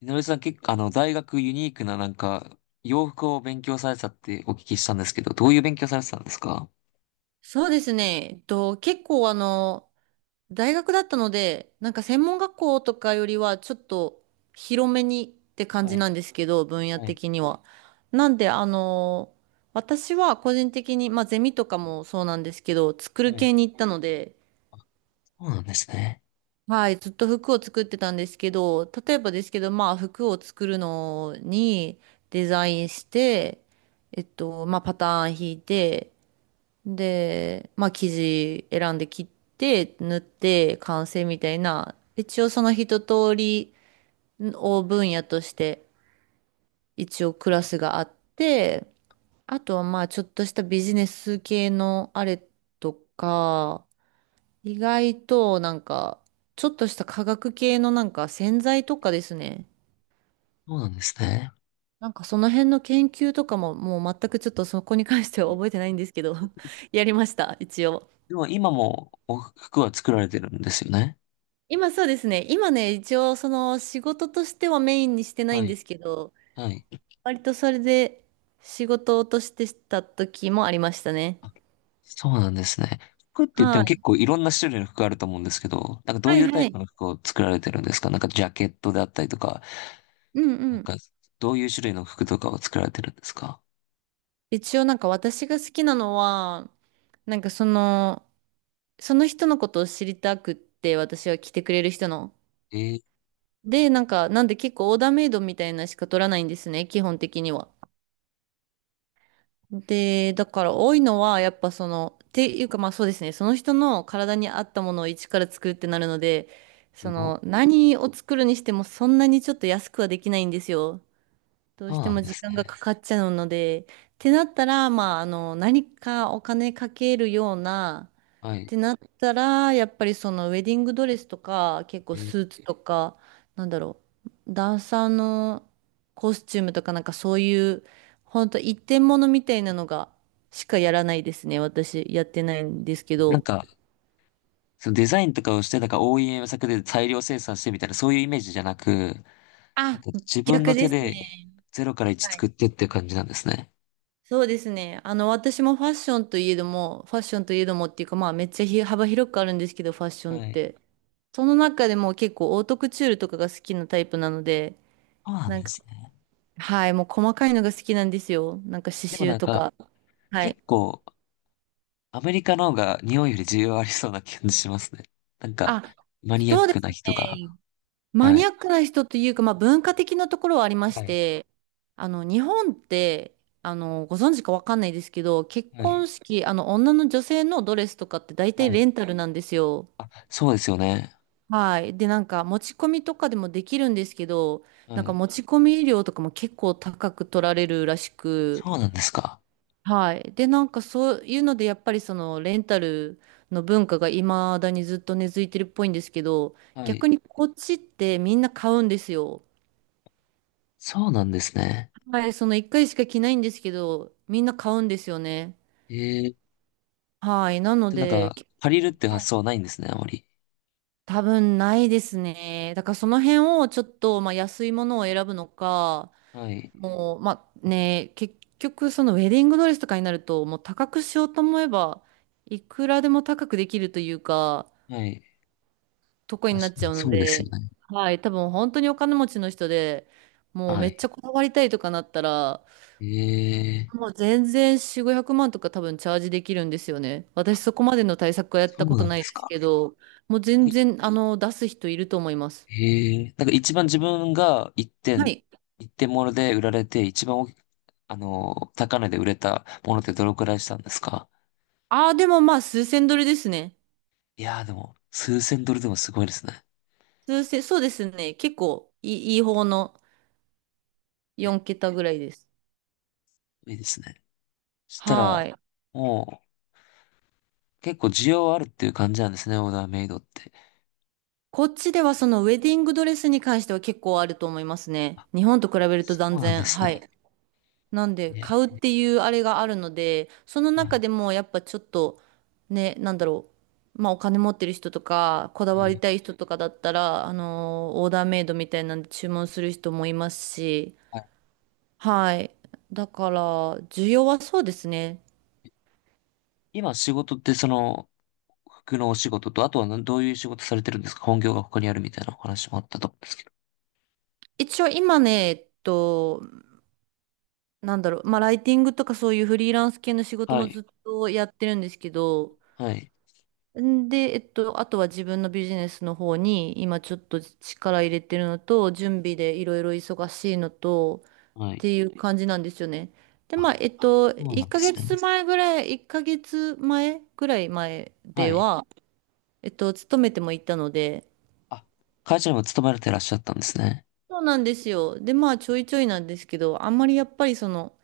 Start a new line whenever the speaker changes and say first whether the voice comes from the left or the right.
left: みのりさん結構、大学ユニークななんか、洋服を勉強されてたってお聞きしたんですけど、どういう勉強されてたんですか？
right: そうですね。えっと、結構あの、大学だったので、なんか専門学校とかよりはちょっと広めにって感
left: は
right: じ
left: い、
right: なんですけど、分野
left: はい、
right: 的には。なんで、あの、私は個人的に、まあゼミとかもそうなんですけど、作る
left: はい。
right: 系に行ったので、
left: そうなんですね。
right: はい、ずっと服を作ってたんですけど、例えばですけど、まあ服を作るのにデザインして、まあパターン引いて、で、まあ生地選んで切って縫って完成みたいな、一応その一通りを分野として一応クラスがあって、あとはまあちょっとしたビジネス系のあれとか、意外となんかちょっとした化学系のなんか洗剤とかですね。
left: そうなんですね。
right: なんかその辺の研究とかももう全くちょっとそこに関して
left: は
right: は
left: い。
right: 覚えてないんですけど やりました、一応。
left: でも今もお服は作られてるんですよね。
right: 今そうですね。今ね、一応その仕事としてはメインにしてない
left: は
right: んで
left: い、
right: すけど、
left: はい。
right: 割とそれで仕事としてした時もありましたね。
left: あ、そうなんですね。服って言って
right: は
left: も結
right: い。
left: 構いろんな種類の服あると思うんですけど、なんかど
right: は
left: うい
right: い
left: うタ
right: は
left: イ
right: い。
left: プの服を作られてるんですか？なんかジャケットであったりとか、
right: うん
left: な
right: う
left: ん
right: ん。
left: かどういう種類の服とかを作られてるんですか？
right: 一応なんか私が好きなのは、なんかその、その人のことを知りたくって私は来てくれる人の。
left: えー、
right: で、なんか、なんで結構オーダーメイドみたいなしか取らないんですね、基本的には。で、だから多いのは、やっぱその、っていうかまあそうですね、その人の体に合ったものを一から作るってなるので、
left: す
right: そ
left: ご。
right: の、何を作るにしてもそんなにちょっと安くはできないんですよ。どう
left: そう
right: して
left: なん
right: も
left: で
right: 時
left: す
right: 間が
left: ね。
right: かかっちゃうので、ってなったら、何かお金かけるような、
left: は
right: っ
left: い。
right: てなったら、やっぱりそのウェディングドレスとか、結構
left: えー
right: スーツとか、なんだろダンサーのコスチュームとかなんかそういう、ほんと一点物みたいなのがしかやらないですね。私やってないんですけ
left: なん
right: ど。
left: か、そのデザインとかをして、なんか OEM 作で大量生産してみたいな、そういうイメージじゃなく、なん
right: あ、
left: か自分
right: 逆
left: の
right: で
left: 手
right: す
left: で
right: ね。
left: ゼロから1作
right: はい。
left: ってっていう感じなんですね。
right: そうですね。私もファッションといえども、ファッションといえどもっていうか、まあめっちゃ幅広くあるんですけど、ファッションっ
left: はい。
right: て。その中でも結構オートクチュールとかが好きなタイプなので、
left: そうなん
right: なん
left: で
right: か
left: すね。
right: はい、もう細かいのが好きなんですよ。なんか刺
left: でも
right: 繍
left: なん
right: と
left: か、
right: か。はい。
left: 結構、アメリカの方が日本より需要ありそうな感じしますね。なんか、
right: あ、
left: マニアッ
right: そうで
left: ク
right: す
left: な人が。
right: ね。マ
left: は
right: ニアッ
left: い。
right: クな人というか、まあ文化的なところはありま
left: は
right: し
left: い。
right: て、日本って、ご存知かわかんないですけど、結
left: は
right: 婚
left: い。
right: 式、女性のドレスとかって大
left: は
right: 体
left: い。
right: レンタルなんですよ。
left: あ、そうですよね。
right: はい。で、なんか持ち込みとかでもできるんですけど、
left: は
right: なんか
left: い。
right: 持ち込み料とかも結構高く取られるらしく、
left: そうなんですか。
right: はい。で、なんかそういうので、やっぱりそのレンタルの文化が未だにずっと根付いてるっぽいんですけど、
left: はい。
right: 逆にこっちってみんな買うんですよ。
left: そうなんですね。
right: はい、その1回しか着ないんですけど、みんな買うんですよね。
left: えー、
right: はい。なの
left: で、なん
right: で、
left: か、
right: け、
left: 借りるっていう
right: は
left: 発
right: い、
left: 想はないんですね、あまり。
right: 多分ないですね。だからその辺をちょっと、まあ、安いものを選ぶのか、
left: はい。
right: もう、まあね、結局そのウェディングドレスとかになると、もう高くしようと思えば、いくらでも高くできるというか、
left: はい。
right: とこに
left: 確
right: なっ
left: か
right: ち
left: に、
right: ゃうの
left: そうです
right: で、
left: よね。
right: はい、多分本当にお金持ちの人で、もう
left: は
right: めっち
left: い。
right: ゃこだわりたいとかなったら、
left: ええ、
right: もう全然4、500万とか多分チャージできるんですよね。私そこまでの対策はやっ
left: そ
right: たこ
left: う
right: と
left: なんで
right: ない
left: す
right: です
left: か。
right: けど、もう全然、あの、出す人いると思います。
left: ええ、なんか一番自分が
right: はい。
left: 一点物で売られて、一番大きあの、高値で売れたものってどのくらいしたんですか？
right: ああ、でもまあ数千ドルですね。
left: いやーでも、数千ドルでもすごいですね。
right: 数千、そうですね。結構いい、いい方の
left: え、
right: 4桁ぐらいです。
left: いいですね。そした
right: は
left: ら、
right: い。
left: もう、結構需要あるっていう感じなんですね、オーダーメイドって。
right: こっちではそのウェディングドレスに関しては結構あると思いますね。
left: あ、
right: 日本と比べると
left: そ
right: 断
left: うなんで
right: 然。
left: す
right: は
left: ね。
right: い。なんで、買うっ
left: え
right: ていうあれがあるので、その
left: は
right: 中
left: い。
right: でもやっぱちょっと、ね、なんだろう。まあお金持ってる人とか、こだ
left: は
right: わり
left: い。
right: たい人とかだったら、あのーオーダーメイドみたいなんで注文する人もいますし、
left: はい。
right: はい。だから、需要はそうですね。
left: 今仕事ってその、服のお仕事と、あとはどういう仕事されてるんですか？本業が他にあるみたいなお話もあったと思うんですけど。
right: 一応今ね、えっと、なんだろう、まあライティングとかそういうフリーランス系の仕事
left: は
right: も
left: い。
right: ずっとやってるんですけど、
left: はい。
right: んで、えっと、あとは自分のビジネスの方に今ちょっと力入れてるのと、準備でいろいろ忙しいのと、
left: は
right: っ
left: い。
right: ていう感じなんですよね。で、ま
left: あ、
right: あ、えっと、
left: そうなんですね。
right: 1ヶ月前ぐらい前
left: は
right: で
left: い。
right: は、勤めてもいたので、
left: あ、会社にも勤められてらっしゃったんですね。
right: そうなんですよ。で、まあ、ちょいちょいなんですけど、あんまりやっぱりその、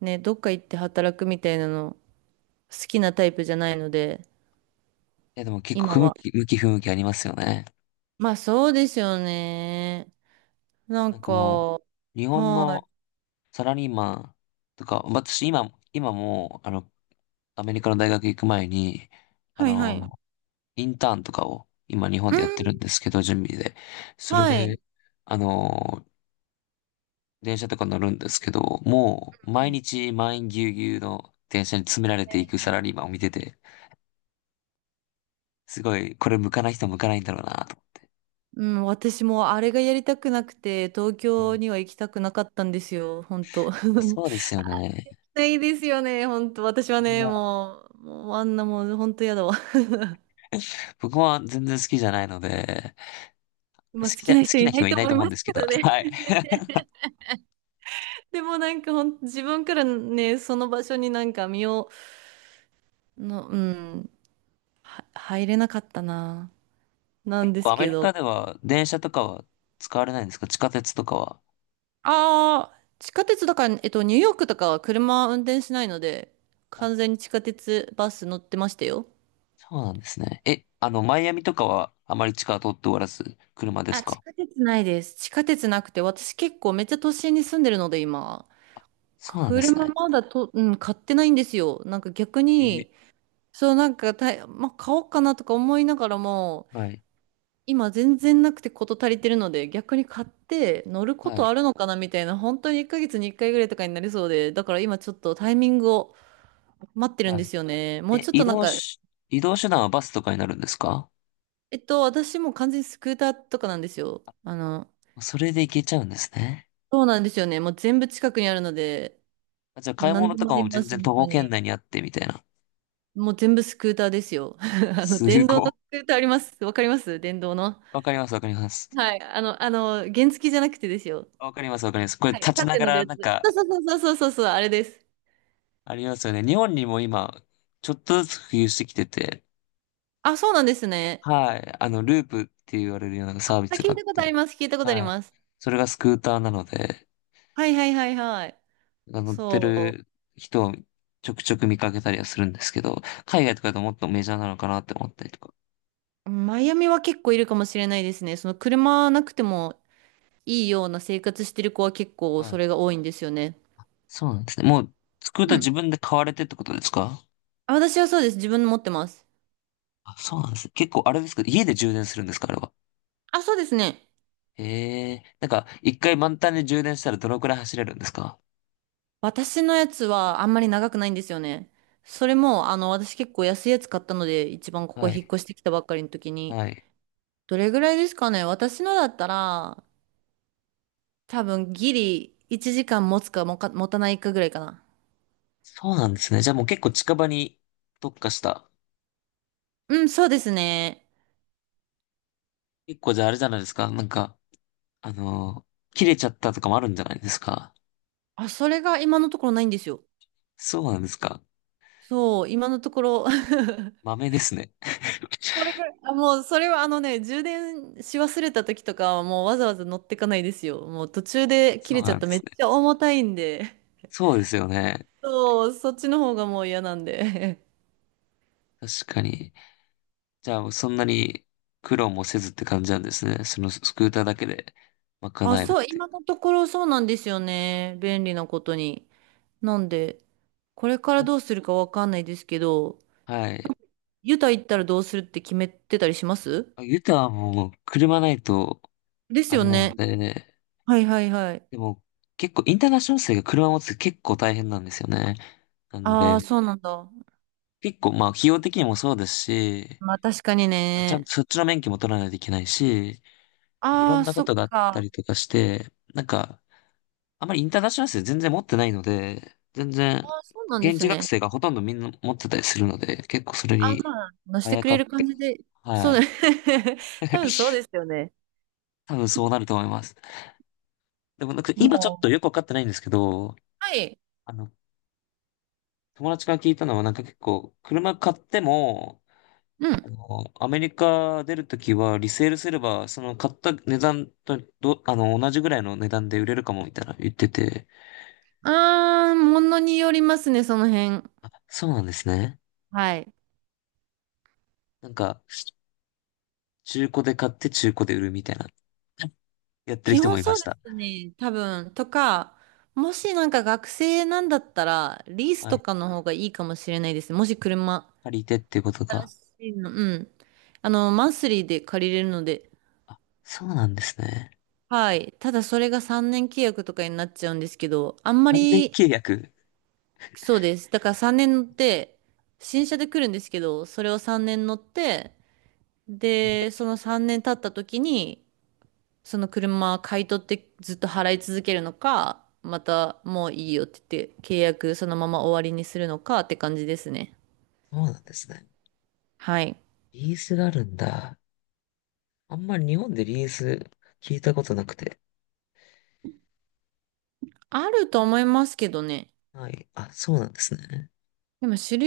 right: ね、どっか行って働くみたいなの、好きなタイプじゃないので、
left: え、でも結構
right: 今
left: 不向
right: は。
left: き、向き不向きありますよね。
right: まあ、そうですよね。な
left: な
right: ん
left: んか
right: か、
left: もう、日本
right: はい
left: のサラリーマンとか、私今、今も、アメリカの大学行く前に、あ
right: はいは
left: の、
right: い。
left: インターンとかを今日本
right: う
left: でやってる
right: ん、
left: んですけど、準備で。それ
right: はい。
left: で、あの電車とか乗るんですけど、もう毎日満員ぎゅうぎゅうの電車に詰められていくサラリーマンを見てて、すごい、これ向かない人向かないんだろうなと思っ
right: うん、私もあれがやりたくなくて、東
left: て。は
right: 京
left: い。
right: には行きたくなかったんですよ、本当。
left: あ、 そうですよね。
right: ないですよね、本当。私は
left: あれ
right: ね、
left: は、
right: もうあんなもう本当やだわ。
left: 僕は全然好きじゃないので、
right: 今好き
left: 好
right: な人
left: き
right: い
left: な
right: な
left: 人
right: い
left: はい
right: と
left: ない
right: 思い
left: と思うん
right: ます
left: ですけど、
right: ね。
left: はい。
right: でもなんかほん、自分からね、その場所になんか身を、の、うん、は、入れなかったな、な
left: 結
right: んで
left: 構
right: す
left: アメ
right: け
left: リカ
right: ど。
left: では電車とかは使われないんですか？地下鉄とかは。
right: ああ、地下鉄だから、ニューヨークとかは車運転しないので、
left: あ、
right: 完全に地下鉄、バス乗ってましたよ。
left: そうなんですね。え、マイアミとかはあまり地下は通っておらず、車で
right: あ、
left: す
right: 地
left: か？
right: 下鉄ないです。地下鉄なくて、私結構めっちゃ都心に住んでるので、今。
left: そうなんです
right: 車
left: ね。
right: まだと、うん、買ってないんですよ。なんか逆
left: え、
right: に、そう、なんかた、まあ、買おうかなとか思いながらも、
left: はい、
right: 今全然なくてこと足りてるので、逆に買って乗るこ
left: は
right: と
left: い、
right: あるのかなみたいな、本当に1ヶ月に1回ぐらいとかになりそうで、だから今ちょっとタイミングを待ってるん
left: は
right: で
left: い。
right: すよね。もう
left: え、
right: ちょっとなんか、
left: 移動手段はバスとかになるんですか？
right: 私もう完全にスクーターとかなんですよ。
left: それで行けちゃうんですね。
right: そうなんですよね。もう全部近くにあるので、
left: あ、じゃあ
right: もう
left: 買い
right: 何
left: 物
right: で
left: と
right: もあ
left: か
right: り
left: も
right: ま
left: 全
right: す、
left: 然
right: 本
left: 徒
right: 当
left: 歩圏
right: に。
left: 内にあってみたいな。
right: もう全部スクーターですよ。あの、
left: す
right: 電動
left: ごい。
right: のスクーターあります。わかります電動の。
left: わかります、わかります。
right: はい。あの、原付じゃなくてですよ。
left: わかります、わかります。これ
right: はい。
left: 立
right: 立
left: ち
right: っ
left: な
right: て
left: が
right: 乗る
left: ら
right: やつ。
left: なんか、
right: そうそうそうそうそうそう、あれです。
left: ありますよね。日本にも今、ちょっとずつ普及してきてて、
right: あ、そうなんですね。
left: はい。ループって言われるようなサービ
right: あ、
left: スが
right: 聞
left: あ
right: い
left: っ
right: たことあり
left: て、
right: ます。聞いたことあり
left: はい。
right: ます。
left: それがスクーターなので、
right: はいはいはいはい。
left: 乗って
right: そ
left: る人をちょくちょく見かけたりはするんですけど、海外とかだともっとメジャーなのかなって思ったりとか。
right: う。マイアミは結構いるかもしれないですね。その車なくてもいいような生活してる子は結構
left: は
right: そ
left: い、
right: れが多いんですよね。
left: そうなんですね。もう、スクー
right: う
left: ター自
right: ん。
left: 分で買われてってことですか？
right: あ、私はそうです。自分の持ってます。
left: あ、そうなんですね。結構、あれですか？家で充電するんですか？あれは。
right: あ、そうですね。
left: へえ。なんか、一回満タンで充電したらどのくらい走れるんですか？
right: 私のやつはあんまり長くないんですよね。それも、私結構安いやつ買ったので、一番ここ
left: は
right: 引っ
left: い。
right: 越してきたばっかりの時に、
left: はい。
right: どれぐらいですかね私のだったら、多分ギリ1時間持つかもか、持たないかぐらいかな。
left: そうなんですね。じゃあもう結構近場に特化した。
right: うん、そうですね。
left: 結構じゃああれじゃないですか。なんか、切れちゃったとかもあるんじゃないですか。
right: あ、それが今のところないんですよ。
left: そうなんですか。
right: そう、今のところ
left: 豆ですね。
right: これぐらい。あ、もう、それはあのね、充電し忘れた時とかはもうわざわざ乗ってかないですよ。もう途中で切
left: そ
right: れ
left: う
right: ちゃ
left: な
right: っ
left: んで
right: ためっ
left: すね。
right: ちゃ重たいんで。
left: そうですよね。
right: そう、そっちの方がもう嫌なんで。
left: 確かに。じゃあ、そんなに苦労もせずって感じなんですね。そのスクーターだけで
right: あ、
left: 賄えるっ
right: そう、
left: て
right: 今
left: い
right: のところそうなんですよね。便利なことに。なんで、これから
left: う。
right: どうするかわかんないですけど、
left: はい。
right: ユタ行ったらどうするって決めてたりします？
left: あ、ユタはもう車ないと、
right: です
left: あ
right: よ
left: れな
right: ね。
left: ので、
right: はいはいはい。
left: でも結構インターナショナル生が車持つって結構大変なんですよね。なん
right: ああ、
left: で、
right: そうなんだ。
left: 結構まあ費用的にもそうですし、
right: まあ確かに
left: あ、ちゃん
right: ね。
left: とそっちの免許も取らないといけないし、いろ
right: あ
left: ん
right: あ、
left: なこ
right: そっ
left: とがあった
right: か。
left: りとかして、なんか、あまりインターナショナル生全然持ってないので、全
right: あ
left: 然、
right: あ、そうなんで
left: 現
right: す
left: 地学
right: ね。
left: 生がほとんどみんな持ってたりするので、結構それ
right: ああ、
left: に、
right: まあ、乗し
left: あ
right: て
left: や
right: く
left: か
right: れ
left: っ
right: る感
left: て、
right: じで。そ
left: は
right: うだね。
left: い。
right: 多 分そうですよね。
left: 多分そうなると思います。でもなんか今ちょっ
right: も
left: とよ
right: う。
left: くわかってないんですけど、
right: はい。
left: あの、友達から聞いたのはなんか結構、車買っても、
right: うん。
left: アメリカ出るときはリセールすれば、その買った値段とど、あの、同じぐらいの値段で売れるかもみたいな言ってて、
right: あー、ものによりますね、その辺。
left: あ、そうなんですね。
right: はい。
left: なんか、中古で買って中古で売るみたいな、やってる
right: 基
left: 人も
right: 本
left: い
right: そ
left: ま
right: う
left: し
right: で
left: た。
right: すね、多分。とか、もしなんか学生なんだったら、リース
left: は
right: と
left: い。
right: かの方がいいかもしれないですね。もし車。
left: 借りてっていうこと
right: 新
left: か。
right: しいの。うん。マンスリーで借りれるので。
left: あ、そうなんですね。
right: はい。ただそれが3年契約とかになっちゃうんですけど、あんま
left: 3年
right: り、
left: 契約。
right: そうです。だから3年乗って、新車で来るんですけど、それを3年乗って、
left: ね、
right: で、その3年経った時に、その車買い取ってずっと払い続けるのか、またもういいよって言って契約そのまま終わりにするのかって感じですね。
left: そうなんですね。
right: はい。
left: リースがあるんだ。あんまり日本でリース聞いたことなくて。
right: あると思いますけどね。
left: はい。あ、そうなんですね。
right: でも主流